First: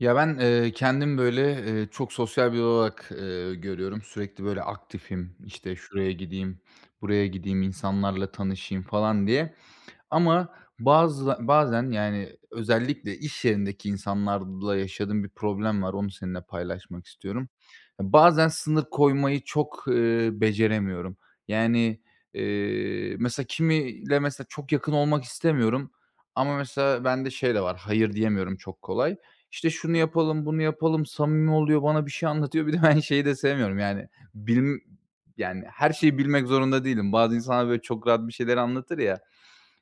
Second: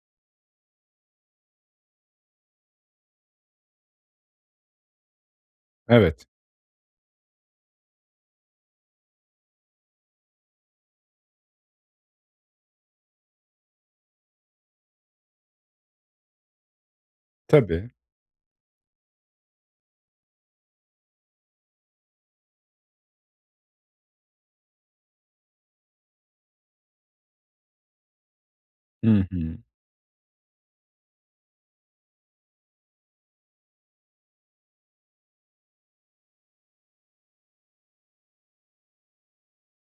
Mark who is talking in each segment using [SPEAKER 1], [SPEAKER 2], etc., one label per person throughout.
[SPEAKER 1] Ya, ben, kendim, böyle, çok sosyal biri olarak, görüyorum. Sürekli, böyle, aktifim, işte, şuraya
[SPEAKER 2] Evet,
[SPEAKER 1] gideyim, buraya gideyim, insanlarla tanışayım falan diye. Ama bazen, yani, özellikle iş yerindeki insanlarla yaşadığım bir problem var. Onu seninle paylaşmak istiyorum.
[SPEAKER 2] tabii.
[SPEAKER 1] Bazen sınır koymayı çok, beceremiyorum. Yani, mesela mesela çok yakın olmak istemiyorum ama mesela bende şey de var, hayır diyemiyorum çok kolay.
[SPEAKER 2] Hı hı.
[SPEAKER 1] İşte şunu yapalım, bunu yapalım, samimi oluyor, bana bir şey anlatıyor. Bir de ben şeyi de sevmiyorum yani, bilim yani her şeyi bilmek zorunda değilim. Bazı insanlar böyle çok rahat bir şeyler anlatır ya.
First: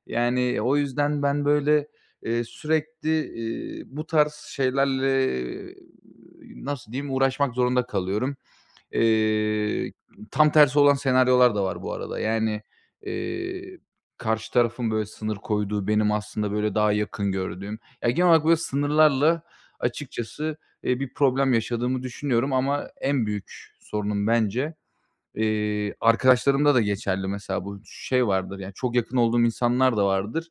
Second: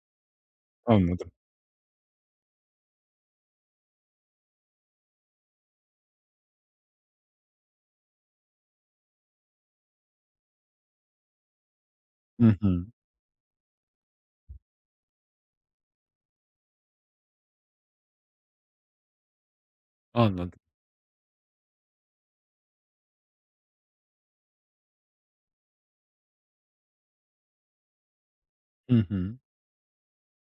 [SPEAKER 1] Yani, o yüzden
[SPEAKER 2] Anladım.
[SPEAKER 1] ben, böyle, sürekli, bu tarz şeylerle, e, nasıl diyeyim, uğraşmak zorunda kalıyorum. Eee, Tam tersi olan senaryolar da var bu arada.
[SPEAKER 2] Hı
[SPEAKER 1] Yani,
[SPEAKER 2] hı.
[SPEAKER 1] eee, karşı tarafın, böyle, sınır koyduğu, benim aslında, böyle, daha yakın gördüğüm. Ya, genel olarak, böyle, sınırlarla açıkçası,
[SPEAKER 2] Anladım.
[SPEAKER 1] bir problem yaşadığımı düşünüyorum ama en büyük sorunum bence. Arkadaşlarımda da geçerli mesela bu şey vardır, yani, çok
[SPEAKER 2] Hı
[SPEAKER 1] yakın
[SPEAKER 2] hı.
[SPEAKER 1] olduğum insanlar da vardır.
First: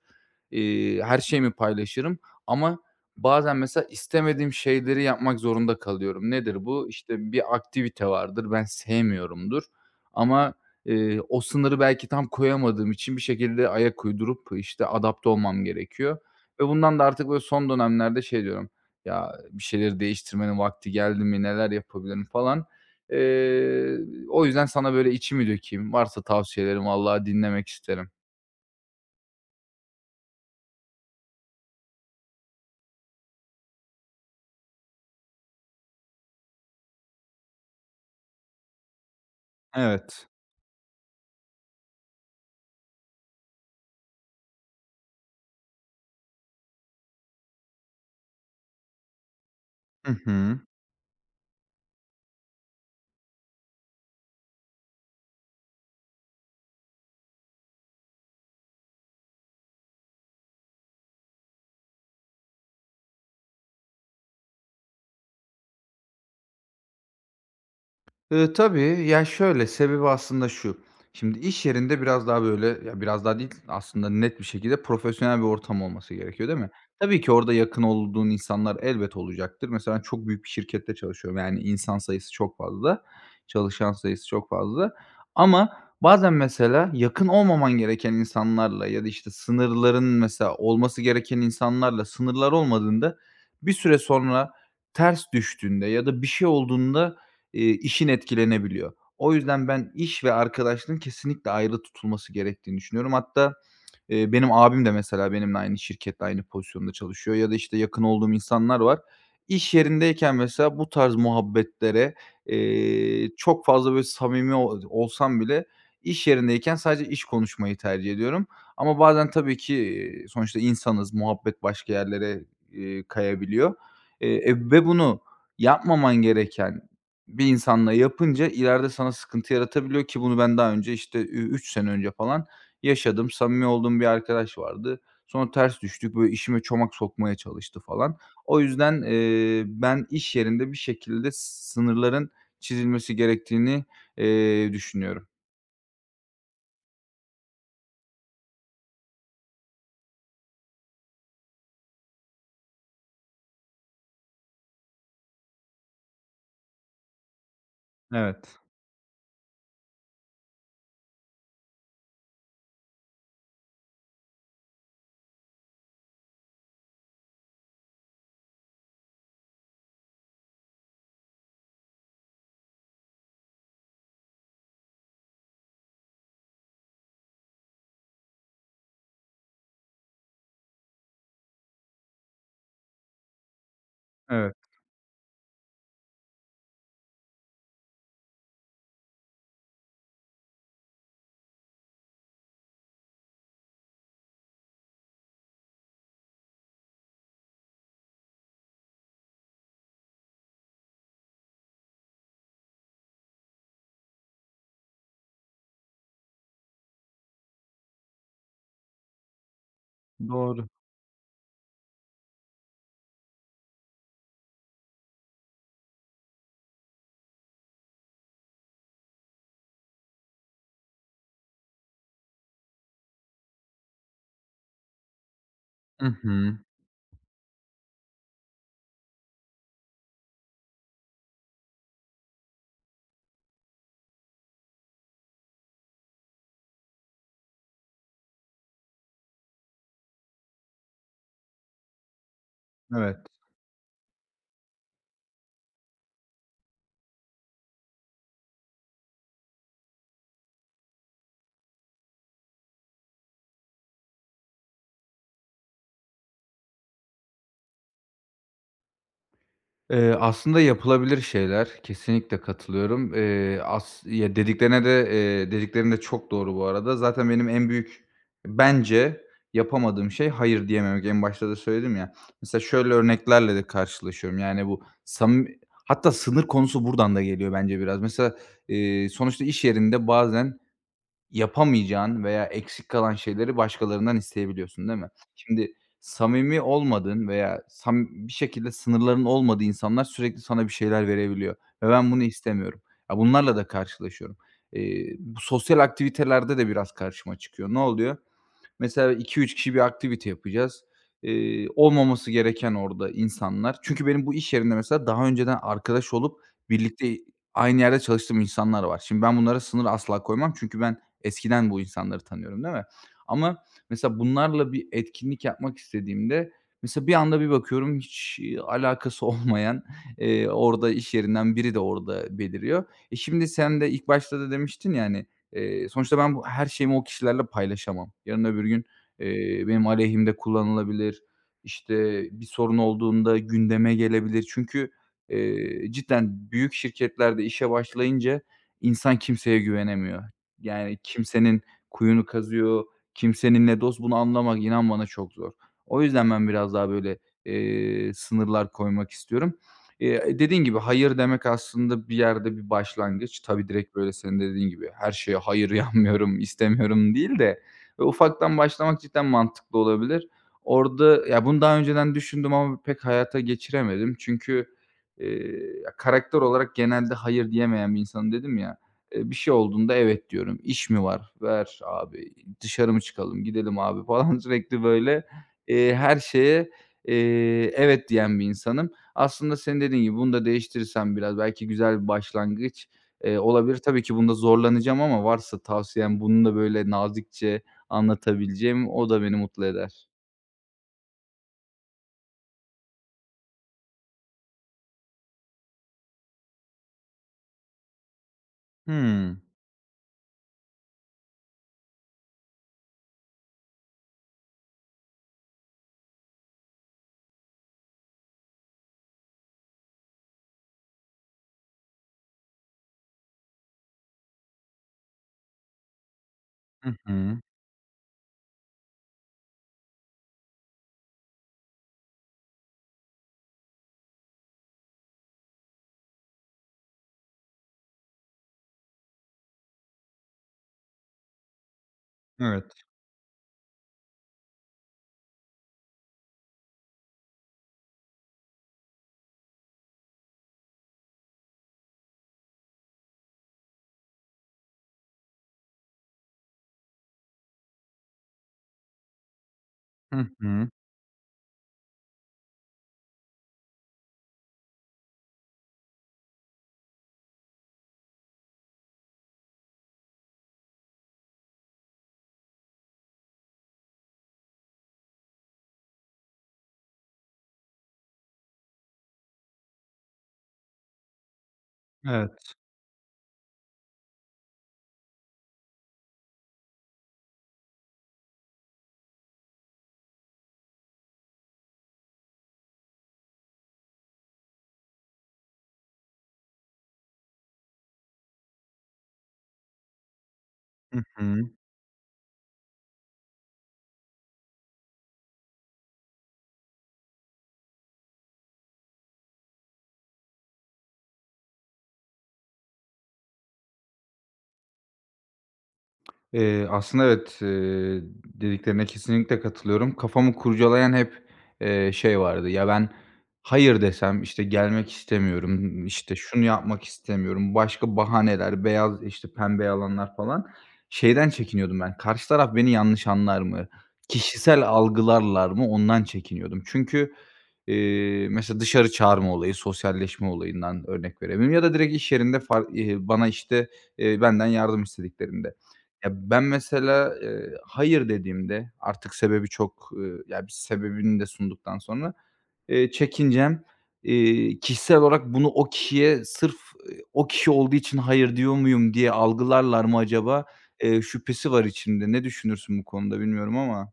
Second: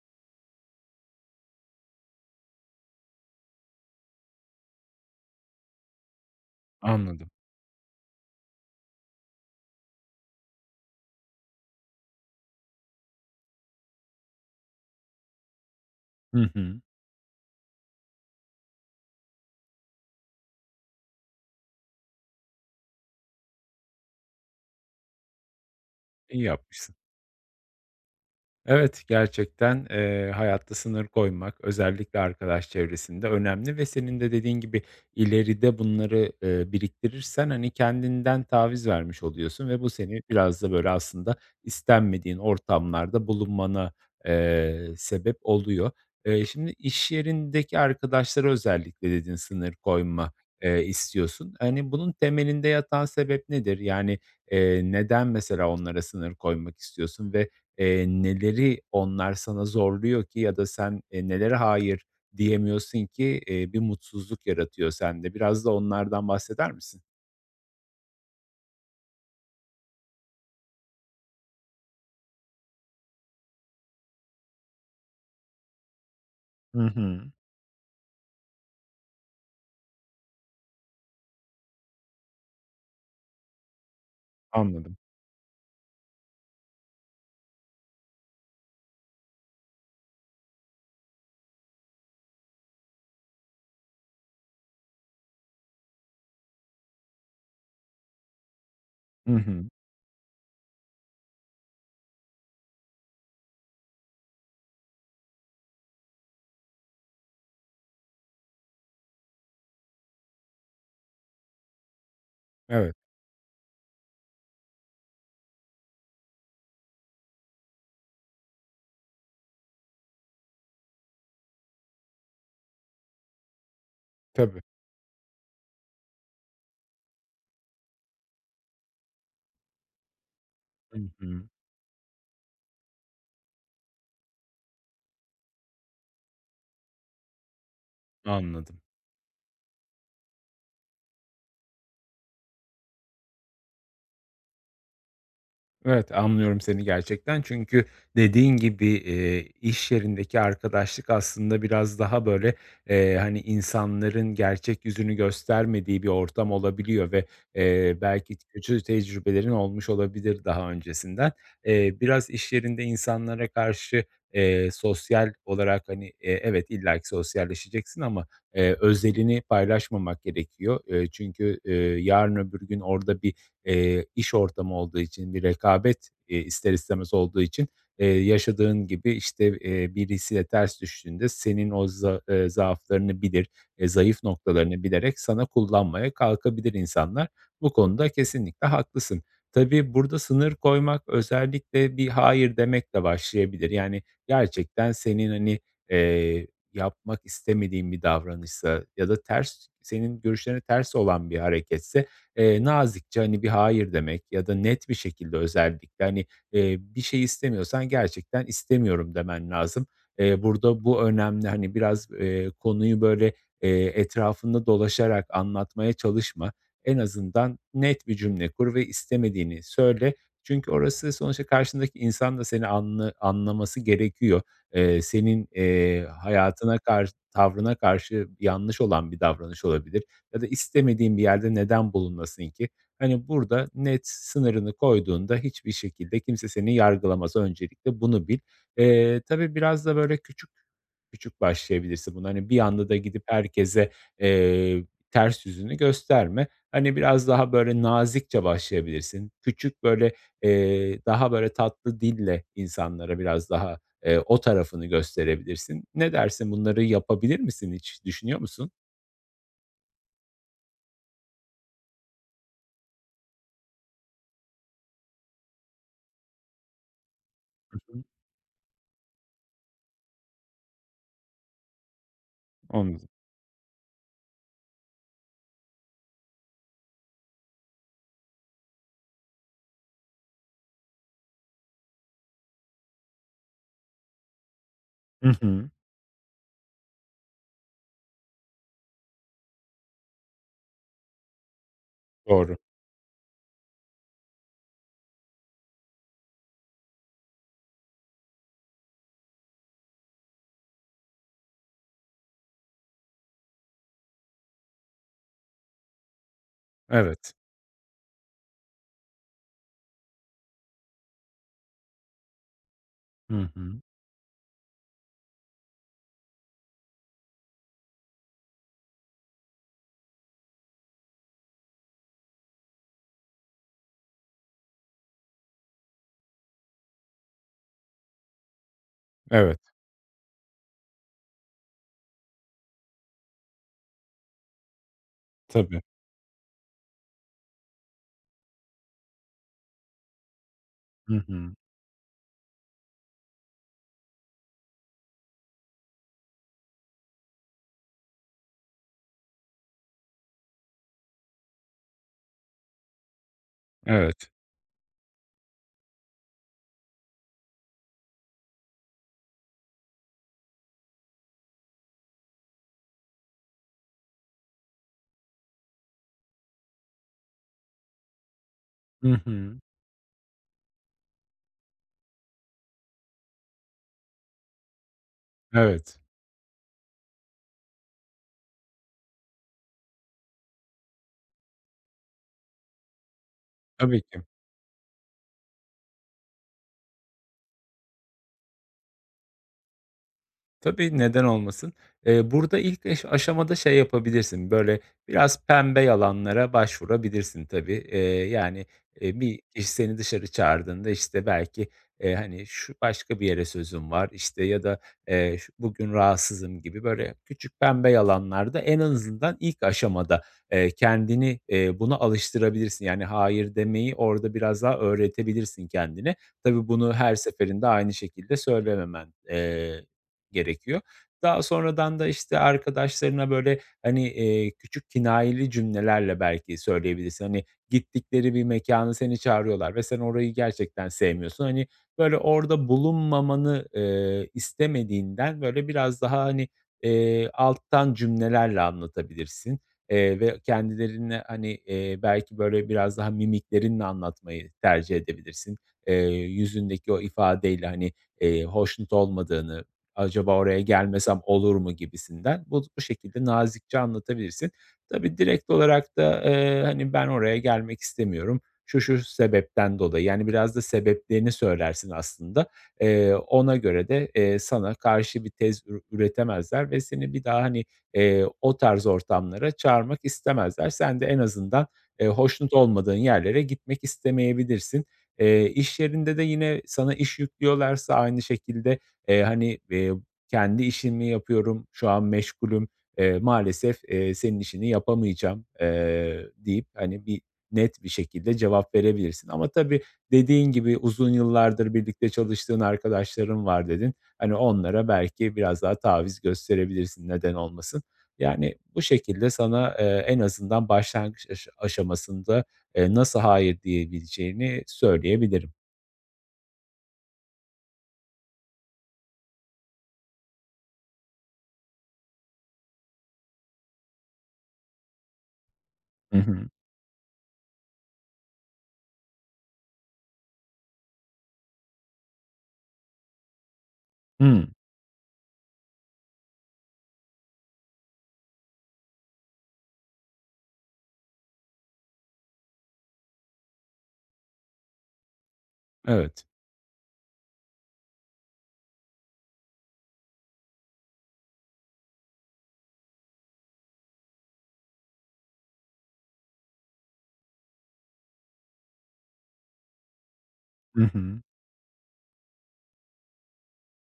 [SPEAKER 1] Her şeyimi paylaşırım ama bazen mesela istemediğim şeyleri yapmak zorunda kalıyorum. Nedir bu?
[SPEAKER 2] Anladım.
[SPEAKER 1] İşte, bir aktivite vardır, ben sevmiyorumdur ama, o sınırı belki tam koyamadığım için bir şekilde ayak uydurup, işte, adapte olmam gerekiyor
[SPEAKER 2] Hı
[SPEAKER 1] ve
[SPEAKER 2] hı.
[SPEAKER 1] bundan da artık böyle son dönemlerde şey diyorum, "Ya, bir şeyleri değiştirmenin vakti geldi mi, neler yapabilirim?" falan. Eee, O yüzden sana böyle içimi dökeyim. Varsa
[SPEAKER 2] İyi
[SPEAKER 1] tavsiyelerim
[SPEAKER 2] yapmışsın.
[SPEAKER 1] vallahi dinlemek isterim.
[SPEAKER 2] Evet, gerçekten, hayatta sınır koymak, özellikle arkadaş çevresinde önemli ve senin de dediğin gibi ileride bunları, biriktirirsen, hani, kendinden taviz vermiş oluyorsun ve bu seni
[SPEAKER 1] Evet.
[SPEAKER 2] biraz da, böyle, aslında istenmediğin ortamlarda bulunmana, sebep oluyor. Şimdi iş yerindeki arkadaşlara özellikle dedin sınır
[SPEAKER 1] Hı
[SPEAKER 2] koyma,
[SPEAKER 1] hı.
[SPEAKER 2] istiyorsun. Hani, bunun temelinde yatan sebep nedir? Yani, neden mesela onlara sınır koymak istiyorsun ve neleri onlar sana zorluyor ki ya da sen, nelere hayır diyemiyorsun ki, bir mutsuzluk yaratıyor sende? Biraz da onlardan bahseder misin?
[SPEAKER 1] Tabii. Ya, şöyle, sebebi aslında şu: şimdi iş yerinde biraz daha değil, aslında net bir şekilde profesyonel bir ortam olması gerekiyor, değil mi?
[SPEAKER 2] Hı hı.
[SPEAKER 1] Tabii ki orada yakın olduğun insanlar elbet olacaktır. Mesela çok büyük bir şirkette çalışıyorum. Yani insan sayısı çok fazla, çalışan sayısı çok fazla
[SPEAKER 2] Anladım.
[SPEAKER 1] ama bazen mesela yakın olmaman gereken insanlarla ya da, işte, sınırların mesela olması gereken insanlarla sınırlar olmadığında bir süre sonra ters düştüğünde ya da bir şey olduğunda işin etkilenebiliyor.
[SPEAKER 2] Hı
[SPEAKER 1] O
[SPEAKER 2] hı.
[SPEAKER 1] yüzden ben iş ve arkadaşlığın kesinlikle ayrı tutulması gerektiğini düşünüyorum. Hatta, benim abim de mesela benimle aynı şirkette, aynı pozisyonda çalışıyor ya da, işte, yakın olduğum insanlar var. İş yerindeyken mesela bu tarz muhabbetlere,
[SPEAKER 2] Evet,
[SPEAKER 1] çok fazla, böyle, samimi olsam bile iş yerindeyken sadece iş konuşmayı tercih ediyorum. Ama bazen tabii ki, sonuçta insanız, muhabbet başka yerlere, kayabiliyor.
[SPEAKER 2] tabii.
[SPEAKER 1] Ve bunu yapmaman gereken bir insanla yapınca ileride sana sıkıntı yaratabiliyor ki bunu ben daha önce,
[SPEAKER 2] Hı
[SPEAKER 1] işte,
[SPEAKER 2] hı.
[SPEAKER 1] 3 sene önce falan yaşadım, samimi olduğum bir arkadaş vardı. Sonra ters düştük, böyle, işime çomak sokmaya çalıştı falan. O
[SPEAKER 2] Anladım.
[SPEAKER 1] yüzden, ben iş yerinde bir şekilde sınırların çizilmesi gerektiğini, düşünüyorum.
[SPEAKER 2] Evet, anlıyorum seni gerçekten. Çünkü dediğin gibi, iş yerindeki arkadaşlık aslında biraz daha böyle, hani, insanların gerçek yüzünü göstermediği bir ortam olabiliyor ve, belki
[SPEAKER 1] Evet,
[SPEAKER 2] kötü tecrübelerin olmuş olabilir daha öncesinden. Biraz iş yerinde insanlara karşı, sosyal olarak, hani, evet, illaki sosyalleşeceksin ama, özelini paylaşmamak gerekiyor. Çünkü, yarın öbür gün orada bir iş ortamı olduğu için, bir rekabet, ister istemez olduğu için, yaşadığın gibi, işte, birisiyle ters düştüğünde senin o za zaaflarını bilir, zayıf
[SPEAKER 1] evet.
[SPEAKER 2] noktalarını bilerek sana kullanmaya kalkabilir insanlar. Bu konuda kesinlikle haklısın. Tabii, burada sınır koymak özellikle bir hayır demekle başlayabilir. Yani, gerçekten senin, hani, eee, yapmak istemediğin bir davranışsa ya da ters senin görüşlerine ters olan bir hareketse nazikçe, hani, bir hayır demek ya da net bir şekilde özellikle, hani, bir şey istemiyorsan gerçekten istemiyorum demen lazım.
[SPEAKER 1] Doğru.
[SPEAKER 2] Burada bu önemli. Hani, biraz, konuyu böyle, etrafında dolaşarak anlatmaya çalışma. En azından net bir cümle kur ve istemediğini söyle. Çünkü orası sonuçta karşındaki insan da seni anlaması gerekiyor. Senin,
[SPEAKER 1] Hı hı.
[SPEAKER 2] hayatına karşı, tavrına karşı yanlış olan bir davranış olabilir ya da istemediğin bir yerde neden bulunasın ki? Hani, burada net sınırını koyduğunda hiçbir şekilde kimse seni yargılamaz. Öncelikle bunu bil. Tabii biraz da böyle küçük küçük başlayabilirsin. Bunu, hani, bir anda da gidip
[SPEAKER 1] Evet.
[SPEAKER 2] herkese, eee, ters yüzünü gösterme. Hani, biraz daha böyle nazikçe başlayabilirsin. Küçük, böyle, daha böyle tatlı dille insanlara biraz daha, o tarafını gösterebilirsin. Ne dersin? Bunları yapabilir misin hiç? Düşünüyor musun?
[SPEAKER 1] Aslında yapılabilir şeyler. Kesinlikle katılıyorum. As ya, dediklerine de, Dediklerin de çok doğru bu arada. Zaten benim en
[SPEAKER 2] Hı hı.
[SPEAKER 1] büyük bence yapamadığım şey hayır diyememek. En başta da söyledim ya. Mesela şöyle
[SPEAKER 2] Anladım.
[SPEAKER 1] örneklerle de karşılaşıyorum. Yani bu samimi hatta sınır konusu buradan da geliyor bence biraz. Mesela, sonuçta iş yerinde bazen yapamayacağın veya eksik kalan şeyleri başkalarından isteyebiliyorsun, değil mi?
[SPEAKER 2] Hı hı.
[SPEAKER 1] Şimdi samimi olmadığın veya bir şekilde sınırların olmadığı insanlar sürekli sana bir şeyler verebiliyor ve ben bunu
[SPEAKER 2] Doğru.
[SPEAKER 1] istemiyorum. Ya, bunlarla da karşılaşıyorum. Bu sosyal aktivitelerde de biraz karşıma çıkıyor. Ne oluyor? Mesela iki üç kişi bir aktivite yapacağız. Olmaması gereken orada insanlar. Çünkü benim bu iş yerinde mesela daha önceden arkadaş olup birlikte
[SPEAKER 2] Evet.
[SPEAKER 1] aynı yerde çalıştığım insanlar var. Şimdi ben bunlara sınır asla koymam çünkü ben eskiden bu insanları tanıyorum, değil mi?
[SPEAKER 2] Hı
[SPEAKER 1] Ama
[SPEAKER 2] hı.
[SPEAKER 1] mesela bunlarla bir etkinlik yapmak istediğimde mesela bir anda bir bakıyorum hiç, alakası olmayan, orada iş yerinden biri de orada beliriyor. Şimdi sen de ilk başta da demiştin yani. Sonuçta ben her şeyimi o kişilerle paylaşamam. Yarın öbür gün,
[SPEAKER 2] Evet,
[SPEAKER 1] benim aleyhimde kullanılabilir, İşte bir sorun olduğunda gündeme gelebilir. Çünkü,
[SPEAKER 2] tabii.
[SPEAKER 1] cidden büyük şirketlerde işe başlayınca insan kimseye güvenemiyor. Yani
[SPEAKER 2] Hı hı.
[SPEAKER 1] kimsenin kuyunu kazıyor, kimsenin ne dost bunu anlamak inan bana çok zor. O yüzden ben biraz daha böyle, sınırlar koymak istiyorum. Dediğin gibi hayır demek aslında bir yerde bir başlangıç. Tabii direkt böyle
[SPEAKER 2] Evet.
[SPEAKER 1] senin dediğin gibi her şeye hayır yanmıyorum, istemiyorum değil de ufaktan başlamak cidden mantıklı olabilir. Orada ya bunu daha önceden düşündüm ama pek hayata geçiremedim. Çünkü, eee, ya karakter olarak genelde hayır diyemeyen bir insanım dedim ya.
[SPEAKER 2] Hı
[SPEAKER 1] Bir şey
[SPEAKER 2] hı.
[SPEAKER 1] olduğunda evet diyorum. İş mi var? Ver abi. Dışarı mı çıkalım? Gidelim abi falan. Sürekli böyle,
[SPEAKER 2] Evet,
[SPEAKER 1] her şeye, evet diyen bir insanım. Aslında senin dediğin gibi bunu da değiştirsem biraz belki güzel bir başlangıç, olabilir.
[SPEAKER 2] tabii
[SPEAKER 1] Tabii ki
[SPEAKER 2] ki.
[SPEAKER 1] bunda zorlanacağım ama varsa tavsiyen bunu da böyle nazikçe anlatabileceğim, o da beni mutlu eder.
[SPEAKER 2] Tabii, neden olmasın? Burada ilk aşamada şey yapabilirsin, böyle, biraz pembe yalanlara başvurabilirsin tabii. Yani,
[SPEAKER 1] Hımm.
[SPEAKER 2] bir kişi seni dışarı çağırdığında, işte, belki, hani, "Şu başka bir yere sözüm var." işte, ya da, "Şu bugün rahatsızım." gibi, böyle, küçük pembe yalanlarda en azından ilk aşamada, kendini, buna alıştırabilirsin. Yani, hayır demeyi orada biraz daha öğretebilirsin kendine. Tabii, bunu
[SPEAKER 1] Hı
[SPEAKER 2] her
[SPEAKER 1] hı.
[SPEAKER 2] seferinde aynı şekilde söylememen, gerekiyor. Daha sonradan da, işte, arkadaşlarına, böyle, hani, küçük kinayeli cümlelerle belki söyleyebilirsin. Hani, gittikleri bir mekâna seni çağırıyorlar ve sen orayı gerçekten sevmiyorsun. Hani, böyle, orada
[SPEAKER 1] Evet.
[SPEAKER 2] bulunmamanı, istemediğinden, böyle, biraz daha, hani, alttan cümlelerle anlatabilirsin, ve kendilerine, hani, belki, böyle, biraz daha mimiklerinle anlatmayı tercih edebilirsin. Yüzündeki o ifadeyle, hani, hoşnut olmadığını.
[SPEAKER 1] Hı
[SPEAKER 2] Acaba oraya
[SPEAKER 1] hı.
[SPEAKER 2] gelmesem olur mu gibisinden. Bu şekilde nazikçe anlatabilirsin. Tabii direkt olarak da, hani, "Ben oraya gelmek istemiyorum. Şu, şu sebepten dolayı." Yani biraz da sebeplerini söylersin aslında. Ona göre de, sana karşı bir tez üretemezler ve seni bir daha, hani, o tarz ortamlara çağırmak istemezler. Sen de en azından,
[SPEAKER 1] Evet.
[SPEAKER 2] hoşnut olmadığın yerlere gitmek istemeyebilirsin. İş yerinde de yine sana iş yüklüyorlarsa aynı şekilde, hani, kendi işimi yapıyorum, şu an meşgulüm, maalesef, senin işini yapamayacağım, deyip, hani, bir net bir şekilde cevap verebilirsin. Ama tabii dediğin gibi
[SPEAKER 1] Hı
[SPEAKER 2] uzun
[SPEAKER 1] hı.
[SPEAKER 2] yıllardır birlikte çalıştığın arkadaşların var dedin. Hani, onlara belki biraz daha taviz gösterebilirsin, neden olmasın. Yani, bu şekilde sana, en azından başlangıç aşamasında, nasıl hayır diyebileceğini söyleyebilirim.
[SPEAKER 1] Aslında evet, dediklerine kesinlikle katılıyorum. Kafamı kurcalayan hep, şey vardı, ya ben hayır desem, işte, gelmek istemiyorum, işte,
[SPEAKER 2] Hı
[SPEAKER 1] şunu
[SPEAKER 2] hı.
[SPEAKER 1] yapmak istemiyorum, başka bahaneler, beyaz, işte, pembe yalanlar falan. Şeyden çekiniyordum ben, karşı taraf beni yanlış anlar mı,
[SPEAKER 2] Hımm.
[SPEAKER 1] kişisel algılarlar mı ondan çekiniyordum. Çünkü, mesela dışarı çağırma olayı, sosyalleşme olayından örnek verebilirim ya da direkt iş yerinde far bana, işte, benden yardım istediklerinde. Ya,
[SPEAKER 2] Evet.
[SPEAKER 1] ben mesela, hayır dediğimde artık sebebi çok, ya, bir sebebini de sunduktan sonra, çekincem, kişisel olarak bunu o kişiye sırf, o kişi olduğu için hayır diyor muyum diye algılarlar mı acaba,
[SPEAKER 2] Hı hı.
[SPEAKER 1] şüphesi var içimde. Ne düşünürsün bu konuda bilmiyorum ama?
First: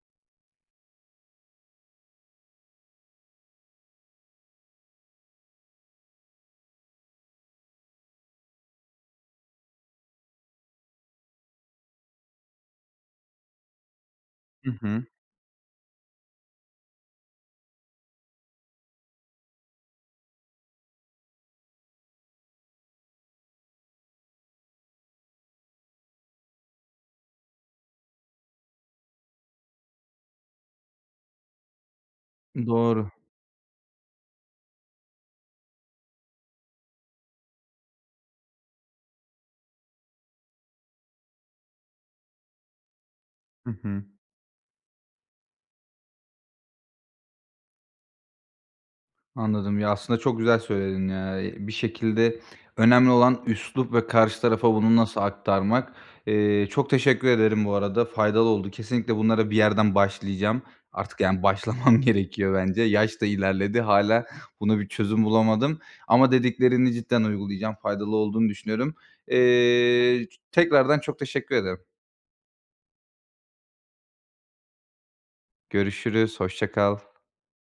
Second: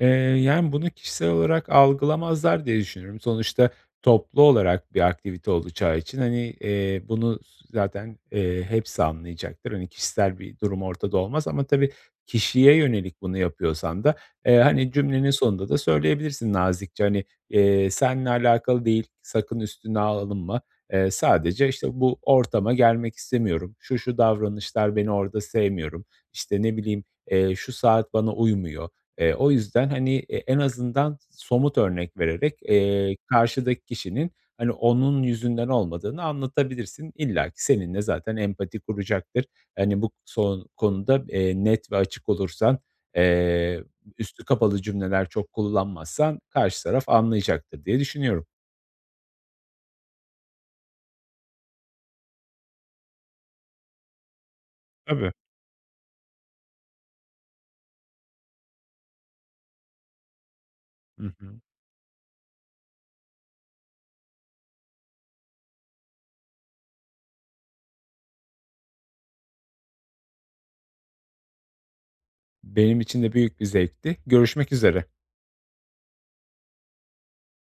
[SPEAKER 2] Eee, yani, bunu kişisel olarak algılamazlar diye düşünüyorum. Sonuçta toplu olarak bir aktivite olacağı için, hani, bunu zaten, hepsi anlayacaktır. Hani, kişisel bir durum ortada olmaz ama tabii kişiye yönelik bunu yapıyorsan da,
[SPEAKER 1] Hı
[SPEAKER 2] hani,
[SPEAKER 1] hı.
[SPEAKER 2] cümlenin sonunda da söyleyebilirsin nazikçe, hani, "Seninle alakalı değil, sakın üstüne alınma. Sadece, işte, bu ortama gelmek istemiyorum. Şu şu davranışlar beni orada sevmiyorum. İşte, ne bileyim, şu saat bana uymuyor." O yüzden, hani, e en azından somut örnek vererek,
[SPEAKER 1] Doğru.
[SPEAKER 2] karşıdaki kişinin, hani, onun yüzünden olmadığını anlatabilirsin. İlla ki seninle zaten empati kuracaktır. Hani, bu son konuda, net ve açık olursan,
[SPEAKER 1] Hı
[SPEAKER 2] eee,
[SPEAKER 1] hı.
[SPEAKER 2] üstü kapalı cümleler çok kullanmazsan karşı taraf anlayacaktır diye düşünüyorum.
[SPEAKER 1] Anladım. Ya, aslında çok güzel söyledin ya. Bir şekilde önemli olan üslup ve karşı tarafa bunu nasıl
[SPEAKER 2] Tabii.
[SPEAKER 1] aktarmak. Çok teşekkür ederim bu arada. Faydalı oldu. Kesinlikle bunlara bir yerden başlayacağım. Artık,
[SPEAKER 2] Hı
[SPEAKER 1] yani,
[SPEAKER 2] hı.
[SPEAKER 1] başlamam gerekiyor bence. Yaş da ilerledi. Hala buna bir çözüm bulamadım ama dediklerini cidden uygulayacağım. Faydalı olduğunu düşünüyorum. Eee, Tekrardan çok teşekkür ederim.
[SPEAKER 2] Benim için de büyük bir zevkti. Görüşmek üzere.
[SPEAKER 1] Görüşürüz, hoşça kal.